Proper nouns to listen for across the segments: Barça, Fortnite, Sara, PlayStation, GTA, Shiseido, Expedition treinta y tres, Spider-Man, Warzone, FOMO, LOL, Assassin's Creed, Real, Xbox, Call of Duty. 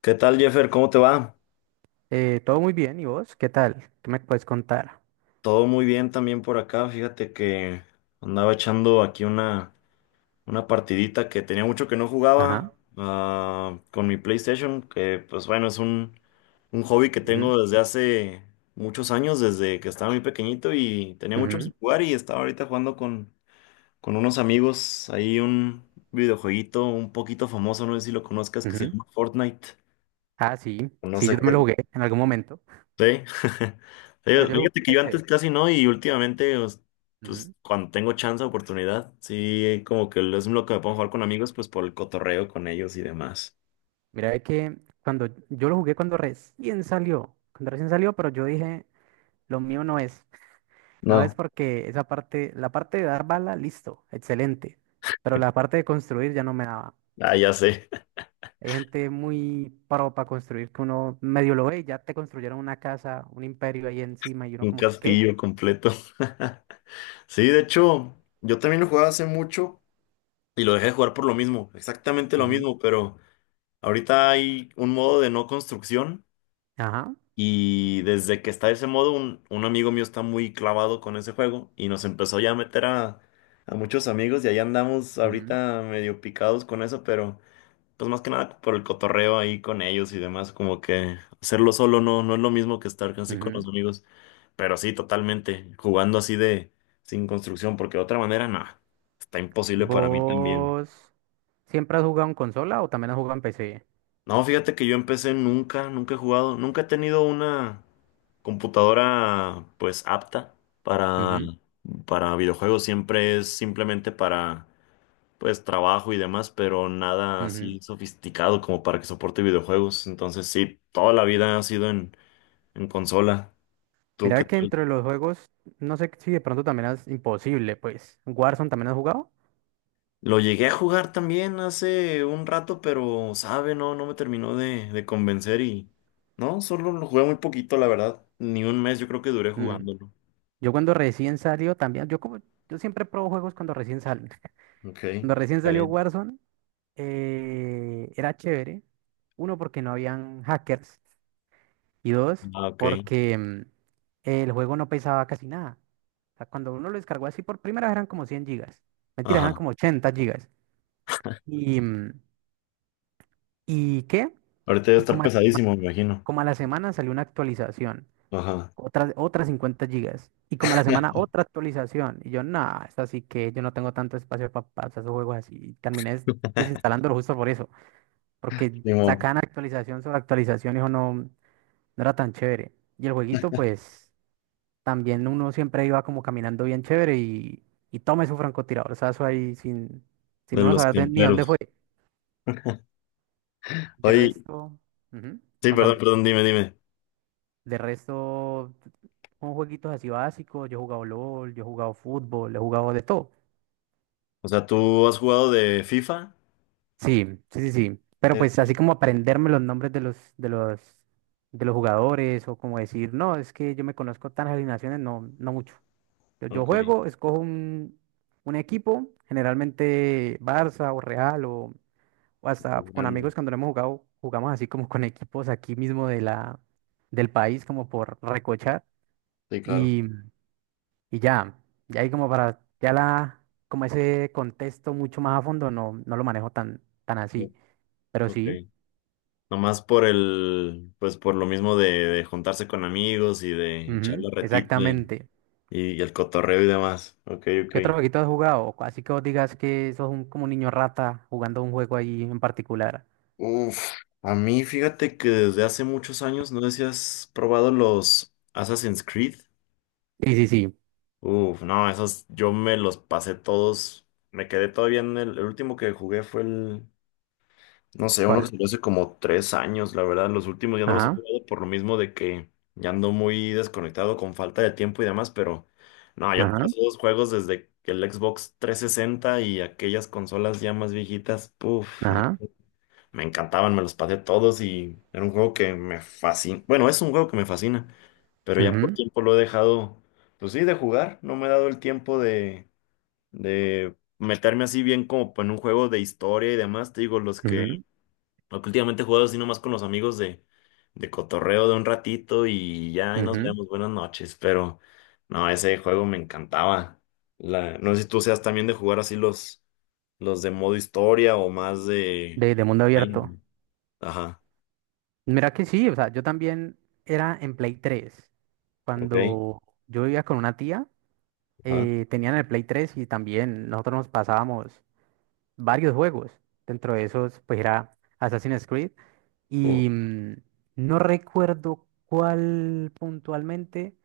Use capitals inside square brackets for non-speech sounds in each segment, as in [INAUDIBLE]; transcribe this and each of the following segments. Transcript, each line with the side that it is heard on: left: ¿Qué tal, Jeffer? ¿Cómo te va?
right: Todo muy bien, ¿y vos? ¿Qué tal? ¿Qué me puedes contar?
left: Todo muy bien también por acá. Fíjate que andaba echando aquí una partidita que tenía mucho que no jugaba
right: Ajá.
left: con mi PlayStation, que pues bueno, es un hobby que
right: Ujú,
left: tengo desde hace muchos años, desde que estaba muy pequeñito y tenía mucho
right: ujú,
left: que jugar y estaba ahorita jugando con unos amigos. Ahí un videojueguito un poquito famoso, no sé si lo conozcas, que se
right: ujú.
left: llama Fortnite.
right: Ah, sí,
left: No
right: sí,
left: sé
right: yo también
left: qué.
right: lo jugué en algún momento,
left: Sí. [LAUGHS]
right: pero yo lo jugué
left: Fíjate que
right: en
left: yo antes
right: PC.
left: casi no y últimamente,
right: Ujú.
left: cuando tengo chance, oportunidad, sí, como que es lo que me pongo a jugar con amigos, pues por el cotorreo con ellos y demás.
right: Mira, es que cuando yo lo jugué cuando recién salió, pero yo dije, lo mío no es
left: No,
right: porque esa parte, la parte de dar bala, listo, excelente, pero la parte de construir ya no me daba.
left: ah, ya sé.
right: Hay gente muy pro para construir que uno medio lo ve y ya te construyeron una casa, un imperio ahí encima y
left: [LAUGHS]
right: uno
left: Un
right: como que, ¿qué?
left: castillo completo. [LAUGHS] Sí, de hecho, yo también lo jugaba hace mucho y lo dejé de jugar por lo mismo, exactamente lo
right: Ujú.
left: mismo, pero ahorita hay un modo de no construcción.
right: Ajá.
left: Y desde que está ese modo, un amigo mío está muy clavado con ese juego y nos empezó ya a meter a muchos amigos y ahí andamos
right: Ujú,
left: ahorita medio picados con eso, pero pues más que nada por el cotorreo ahí con ellos y demás, como que hacerlo solo no es lo mismo que estar así con
right: ujú.
left: los amigos, pero sí, totalmente, jugando así de sin construcción, porque de otra manera, nada, está imposible para mí también.
right: ¿Vos siempre has jugado en consola o también has jugado en PC?
left: No, fíjate que yo empecé nunca, nunca he jugado, nunca he tenido una computadora pues apta para,
right: Ujú,
left: para videojuegos, siempre es simplemente para pues trabajo y demás, pero nada
right: ujú.
left: así sofisticado como para que soporte videojuegos. Entonces sí, toda la vida ha sido en consola. ¿Tú qué
right: Mira que
left: tal?
right: entre los juegos, no sé si de pronto también es imposible, pues. ¿Warzone también has jugado?
left: Lo llegué a jugar también hace un rato, pero sabe, no, no me terminó de convencer y no, solo lo jugué muy poquito, la verdad. Ni un mes yo creo que duré
right: Ujú.
left: jugando.
right: Yo cuando recién salió también, yo como, yo siempre pruebo juegos cuando recién salen.
left: Ok, está
right: Cuando recién salió
left: bien.
right: Warzone, era chévere. Uno, porque no habían hackers. Y dos,
left: Ah, ok.
right: porque el juego no pesaba casi nada. O sea, cuando uno lo descargó así por primera vez eran como 100 gigas. Mentira, eran
left: Ajá.
right: como 80 gigas. ¿Y, mm, ¿Y qué?
left: Ahorita debe
right: Y
left: estar
right: como a,
left: pesadísimo, me imagino.
right: como a la semana salió una actualización,
left: Ajá.
right: otras 50 gigas. Y como a la semana
left: [LAUGHS]
right: otra actualización. Y yo, nada, es así que yo no tengo tanto espacio para pasar esos juegos así. Y terminé desinstalándolo justo por eso, porque
left: Simón,
right: sacaban actualización sobre actualización y eso no era tan chévere. Y el jueguito, pues, también uno siempre iba como caminando bien chévere y tome su francotiradorzazo ahí sin,
left: de
right: sin uno
left: los
right: saber ni dónde fue.
left: temperos.
right: De
left: Oye,
right: resto, ujú,
left: sí,
right: contámelo.
left: perdón, dime.
right: De resto, con jueguitos así básicos, yo he jugado LOL, yo he jugado fútbol, he jugado de todo.
left: O sea, ¿tú has jugado de FIFA?
right: Sí, sí, sí, sí. Pero pues así
left: Sí.
right: como aprenderme los nombres de los, de los jugadores o como decir, no, es que yo me conozco tan alineaciones, no, no mucho. Yo
left: Ok,
right: juego, escojo un equipo, generalmente Barça o Real o hasta con
left: grande.
right: amigos cuando lo hemos jugado, jugamos así como con equipos aquí mismo de del país, como por recochar.
left: Sí, claro.
right: Y, y ya, ya ahí como para, ya la, como ese contexto mucho más a fondo, no lo manejo tan así.
left: Sí,
right: Pero
left: Ok.
right: sí,
left: Nomás por el, pues por lo mismo de juntarse con amigos y de echar
right: ujú,
left: la retita
right: exactamente.
left: y el cotorreo y demás. Ok, ok.
right: ¿Qué otro jueguito has jugado? Así que vos digas que sos como un niño rata jugando un juego ahí en particular.
left: Uf, a mí fíjate que desde hace muchos años, no sé si has probado los Assassin's Creed.
right: Sí, sí, sí.
left: Uf, no, esos yo me los pasé todos. Me quedé todavía en el último que jugué fue el, no sé, uno que
right: ¿Cuál?
left: salió hace como 3 años, la verdad. Los últimos ya no los he
right: Ajá.
left: jugado por lo mismo de que ya ando muy desconectado con falta de tiempo y demás, pero no, yo
right: Ajá,
left: todos esos juegos desde que el Xbox 360 y aquellas consolas ya más viejitas, puf,
right: ajá,
left: me encantaban, me los pasé todos y era un juego que me fascina. Bueno, es un juego que me fascina, pero ya por
right: ujú,
left: tiempo lo he dejado, pues sí, de jugar. No me he dado el tiempo de meterme así bien como en un juego de historia y demás. Te digo,
right: ujú,
left: los que últimamente he jugado así nomás con los amigos de cotorreo de un ratito y ya ahí nos
right: ujú.
left: vemos, buenas noches. Pero no, ese juego me encantaba. La, no sé si tú seas también de jugar así los de modo historia o más de...
right: De mundo
left: Ay,
right: abierto.
left: Ajá,
right: Mira que sí, o sea, yo también era en Play 3.
left: ok,
right: Cuando yo vivía con una tía,
left: ajá.
right: tenían el Play 3 y también nosotros nos pasábamos varios juegos. Dentro de esos, pues era Assassin's Creed.
left: Uh,
right: Y mm, no recuerdo cuál puntualmente,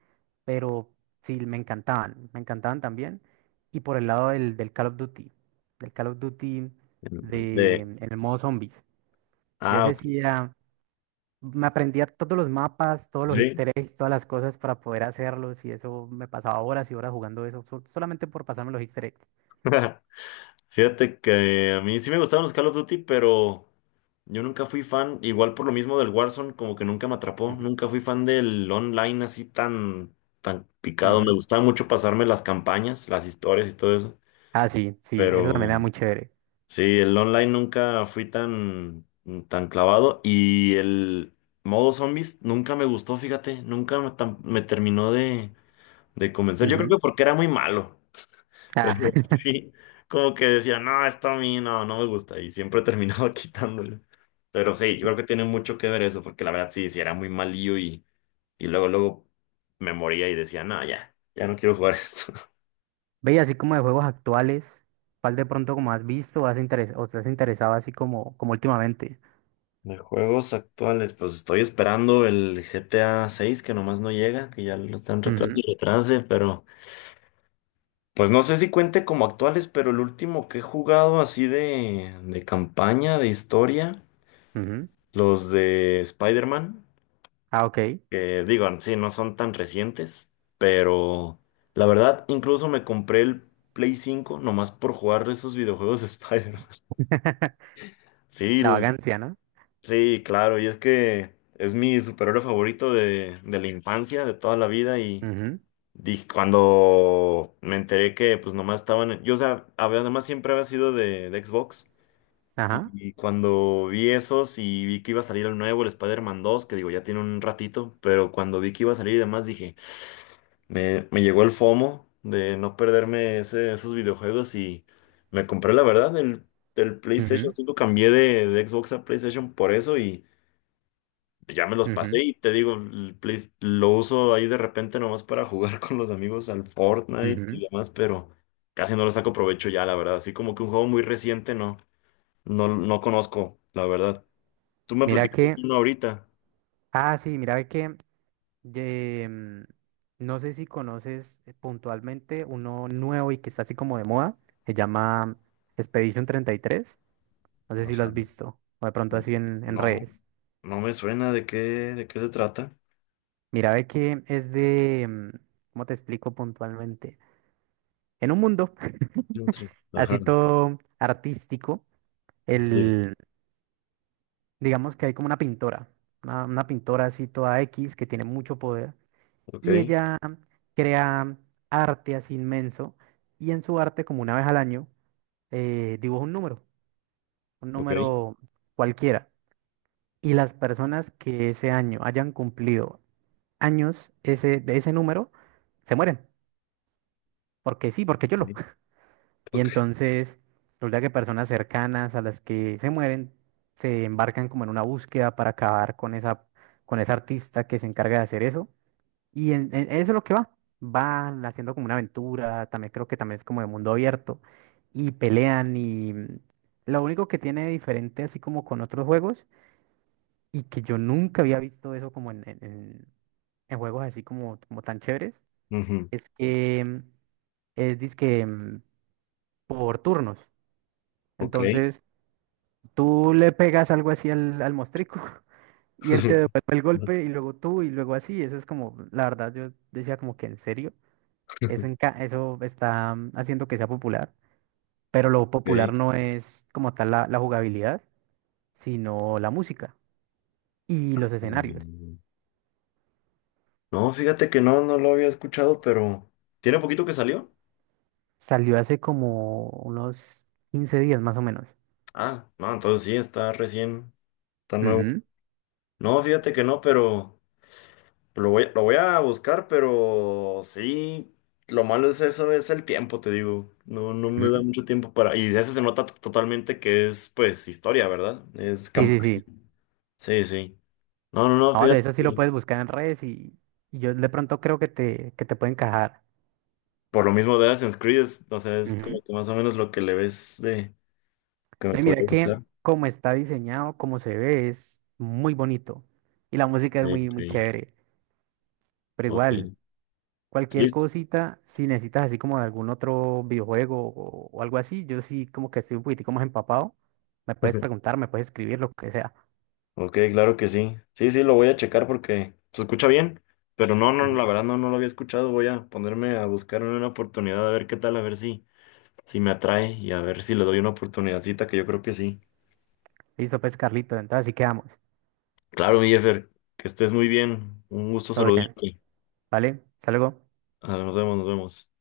right: pero sí, me encantaban también. Y por el lado del Call of Duty
left: de,
right: en el modo zombies. Yo
left: ah,
right: ese
left: ok,
right: sí era, me aprendía todos los mapas, todos los
left: sí.
right: easter eggs, todas las cosas para poder hacerlos y eso me pasaba horas y horas jugando eso, solamente por pasarme los easter eggs.
left: [LAUGHS] Fíjate que a mí sí me gustaban los Call of Duty, pero yo nunca fui fan, igual por lo mismo del Warzone, como que nunca me atrapó,
right: Ujú,
left: nunca fui fan del online así tan, tan picado. Me
right: ujú.
left: gustaba mucho pasarme las campañas, las historias y todo eso,
right: Ah, sí, sí, eso
left: pero
right: también era muy chévere.
left: sí, el online nunca fui tan, tan clavado y el modo zombies nunca me gustó, fíjate, nunca me tam- me terminó de comenzar. Yo creo
right: Ujú.
left: que porque era muy malo. [LAUGHS] Pero
right: Ah, [LAUGHS]
left: sí, como que decía, no, esto a mí no, no me gusta. Y siempre terminaba [LAUGHS] quitándolo. Pero sí, yo creo que tiene mucho que ver eso, porque la verdad sí, sí era muy malillo y luego me moría y decía, no, ya, ya no quiero jugar esto.
right: Ve, y así como de juegos actuales, ¿cuál de pronto como has visto o o te has interesado así como últimamente?
left: [LAUGHS] De juegos actuales, pues estoy esperando el GTA 6 que nomás no llega, que ya lo están retrasando
right: Ujú,
left: y retrase, pero pues no sé si cuente como actuales, pero el último que he jugado así de campaña, de historia.
right: ujú.
left: Los de Spider-Man,
right: Ah, ok.
left: que digo, sí, no son tan recientes, pero la verdad, incluso me compré el Play 5 nomás por jugar esos videojuegos de Spider-Man. [LAUGHS]
right: [LAUGHS]
left: Sí,
right: La
left: l-
right: vagancia, ¿no?
left: sí, claro, y es que es mi superhéroe favorito de la infancia, de toda la vida, y
right: Ujú,
left: dije, cuando me enteré que pues nomás estaban, yo, o sea, había- además siempre había sido de Xbox.
right: ajá,
left: Y cuando vi esos y vi que iba a salir el nuevo, el Spider-Man 2, que digo, ya tiene un ratito, pero cuando vi que iba a salir y demás, dije, me llegó el FOMO de no perderme esos videojuegos y me compré, la verdad, el PlayStation
right: ujú,
left: 5 cambié de Xbox a PlayStation por eso y ya me los
right: ujú,
left: pasé y te digo, lo uso ahí de repente nomás para jugar [LAUGHS] con los amigos al Fortnite y
right: ujú.
left: demás, pero casi no lo saco provecho ya, la verdad, así como que un juego muy reciente, no conozco, la verdad. Tú me
right: Mira
left: platicaste
right: que,
left: uno ahorita.
right: ah, sí, eh, mm, no sé si conoces puntualmente uno nuevo y que está así como de moda, se llama Expedition 33. No sé si lo
left: Ajá.
right: has visto o de pronto
left: N-
right: así en
left: No,
right: redes.
left: no me suena de qué se trata.
right: Mira, ve que ¿cómo te explico puntualmente? En un mundo [LAUGHS]
left: Entre- Ajá.
right: así todo artístico,
left: Sí.
right: el, digamos que hay como una pintora, una pintora así toda X que tiene mucho poder y
left: Ok.
right: ella crea arte así inmenso y en su arte como una vez al año, dibuja un
left: Ok.
right: número cualquiera y las personas que ese año hayan cumplido años de ese número se mueren, porque sí, porque yo lo.
left: Ok.
right: Y
left: Ok.
right: entonces resulta que personas cercanas a las que se mueren se embarcan como en una búsqueda para acabar con esa artista que se encarga de hacer eso. Y eso es lo que va. Van haciendo como una aventura, también creo que también es como de mundo abierto. Y pelean y lo único que tiene de diferente así como con otros juegos y que yo nunca había visto eso como en juegos así como tan chéveres,
left: Ujú,
right: es que es dizque por turnos.
left: Ok.
right: Entonces, tú le pegas algo así al mostrico [LAUGHS] y él te
left: [LAUGHS]
right: devuelve el golpe y luego tú y luego así. Eso es como, la verdad, yo decía como que en serio, eso está haciendo que sea popular, pero lo popular
left: Ok.
right: no es como tal la jugabilidad, sino la música y los escenarios.
left: Mm, no, fíjate que no, no lo había escuchado, pero ¿tiene poquito que salió?
right: Salió hace como unos 15 días más o menos.
left: Ah, no, entonces sí, está recién, está nuevo.
right: Ujú,
left: No, fíjate que no, pero lo voy a buscar, pero sí, lo malo es eso, es el tiempo, te digo. No, no me da
right: ujú.
left: mucho tiempo para... Y de eso se nota totalmente que es, pues, historia, ¿verdad? Es
right: Sí, sí,
left: campaña.
right: sí.
left: Sí, sí. No, no, no,
right: No, de
left: fíjate.
right: eso sí lo puedes buscar en redes y yo de pronto creo que te puede encajar.
left: Por lo mismo de Assassin's Creed, es- o sea, es como que más o menos lo que le ves de... que me
right: No, y mira
left: podría
right: que
left: gustar.
right: como está diseñado, como se ve, es muy bonito. Y la música es muy,
left: Ok,
right: muy chévere. Pero
left: ok, ok.
right: igual,
left: Sí.
right: cualquier
left: Sí.
right: cosita, si necesitas así como de algún otro videojuego o algo así, yo sí como que estoy un poquitico más empapado. Me puedes
left: [LAUGHS]
right: preguntar, me puedes escribir, lo que sea.
left: Ok, claro que sí. Sí, sí, lo voy a checar porque se escucha bien, pero no, no, la
right: Ujú.
left: verdad no, no lo había escuchado. Voy a ponerme a buscar una oportunidad a ver qué tal, a ver si, si me atrae y a ver si le doy una oportunidadcita, que yo creo que sí.
right: Listo, pues, Carlito. Entonces así quedamos.
left: Claro, mi Jeffer, que estés muy bien. Un gusto
right: Todo bien.
left: saludarte.
right: ¿Vale? Hasta luego.
left: Ah, nos vemos, nos vemos.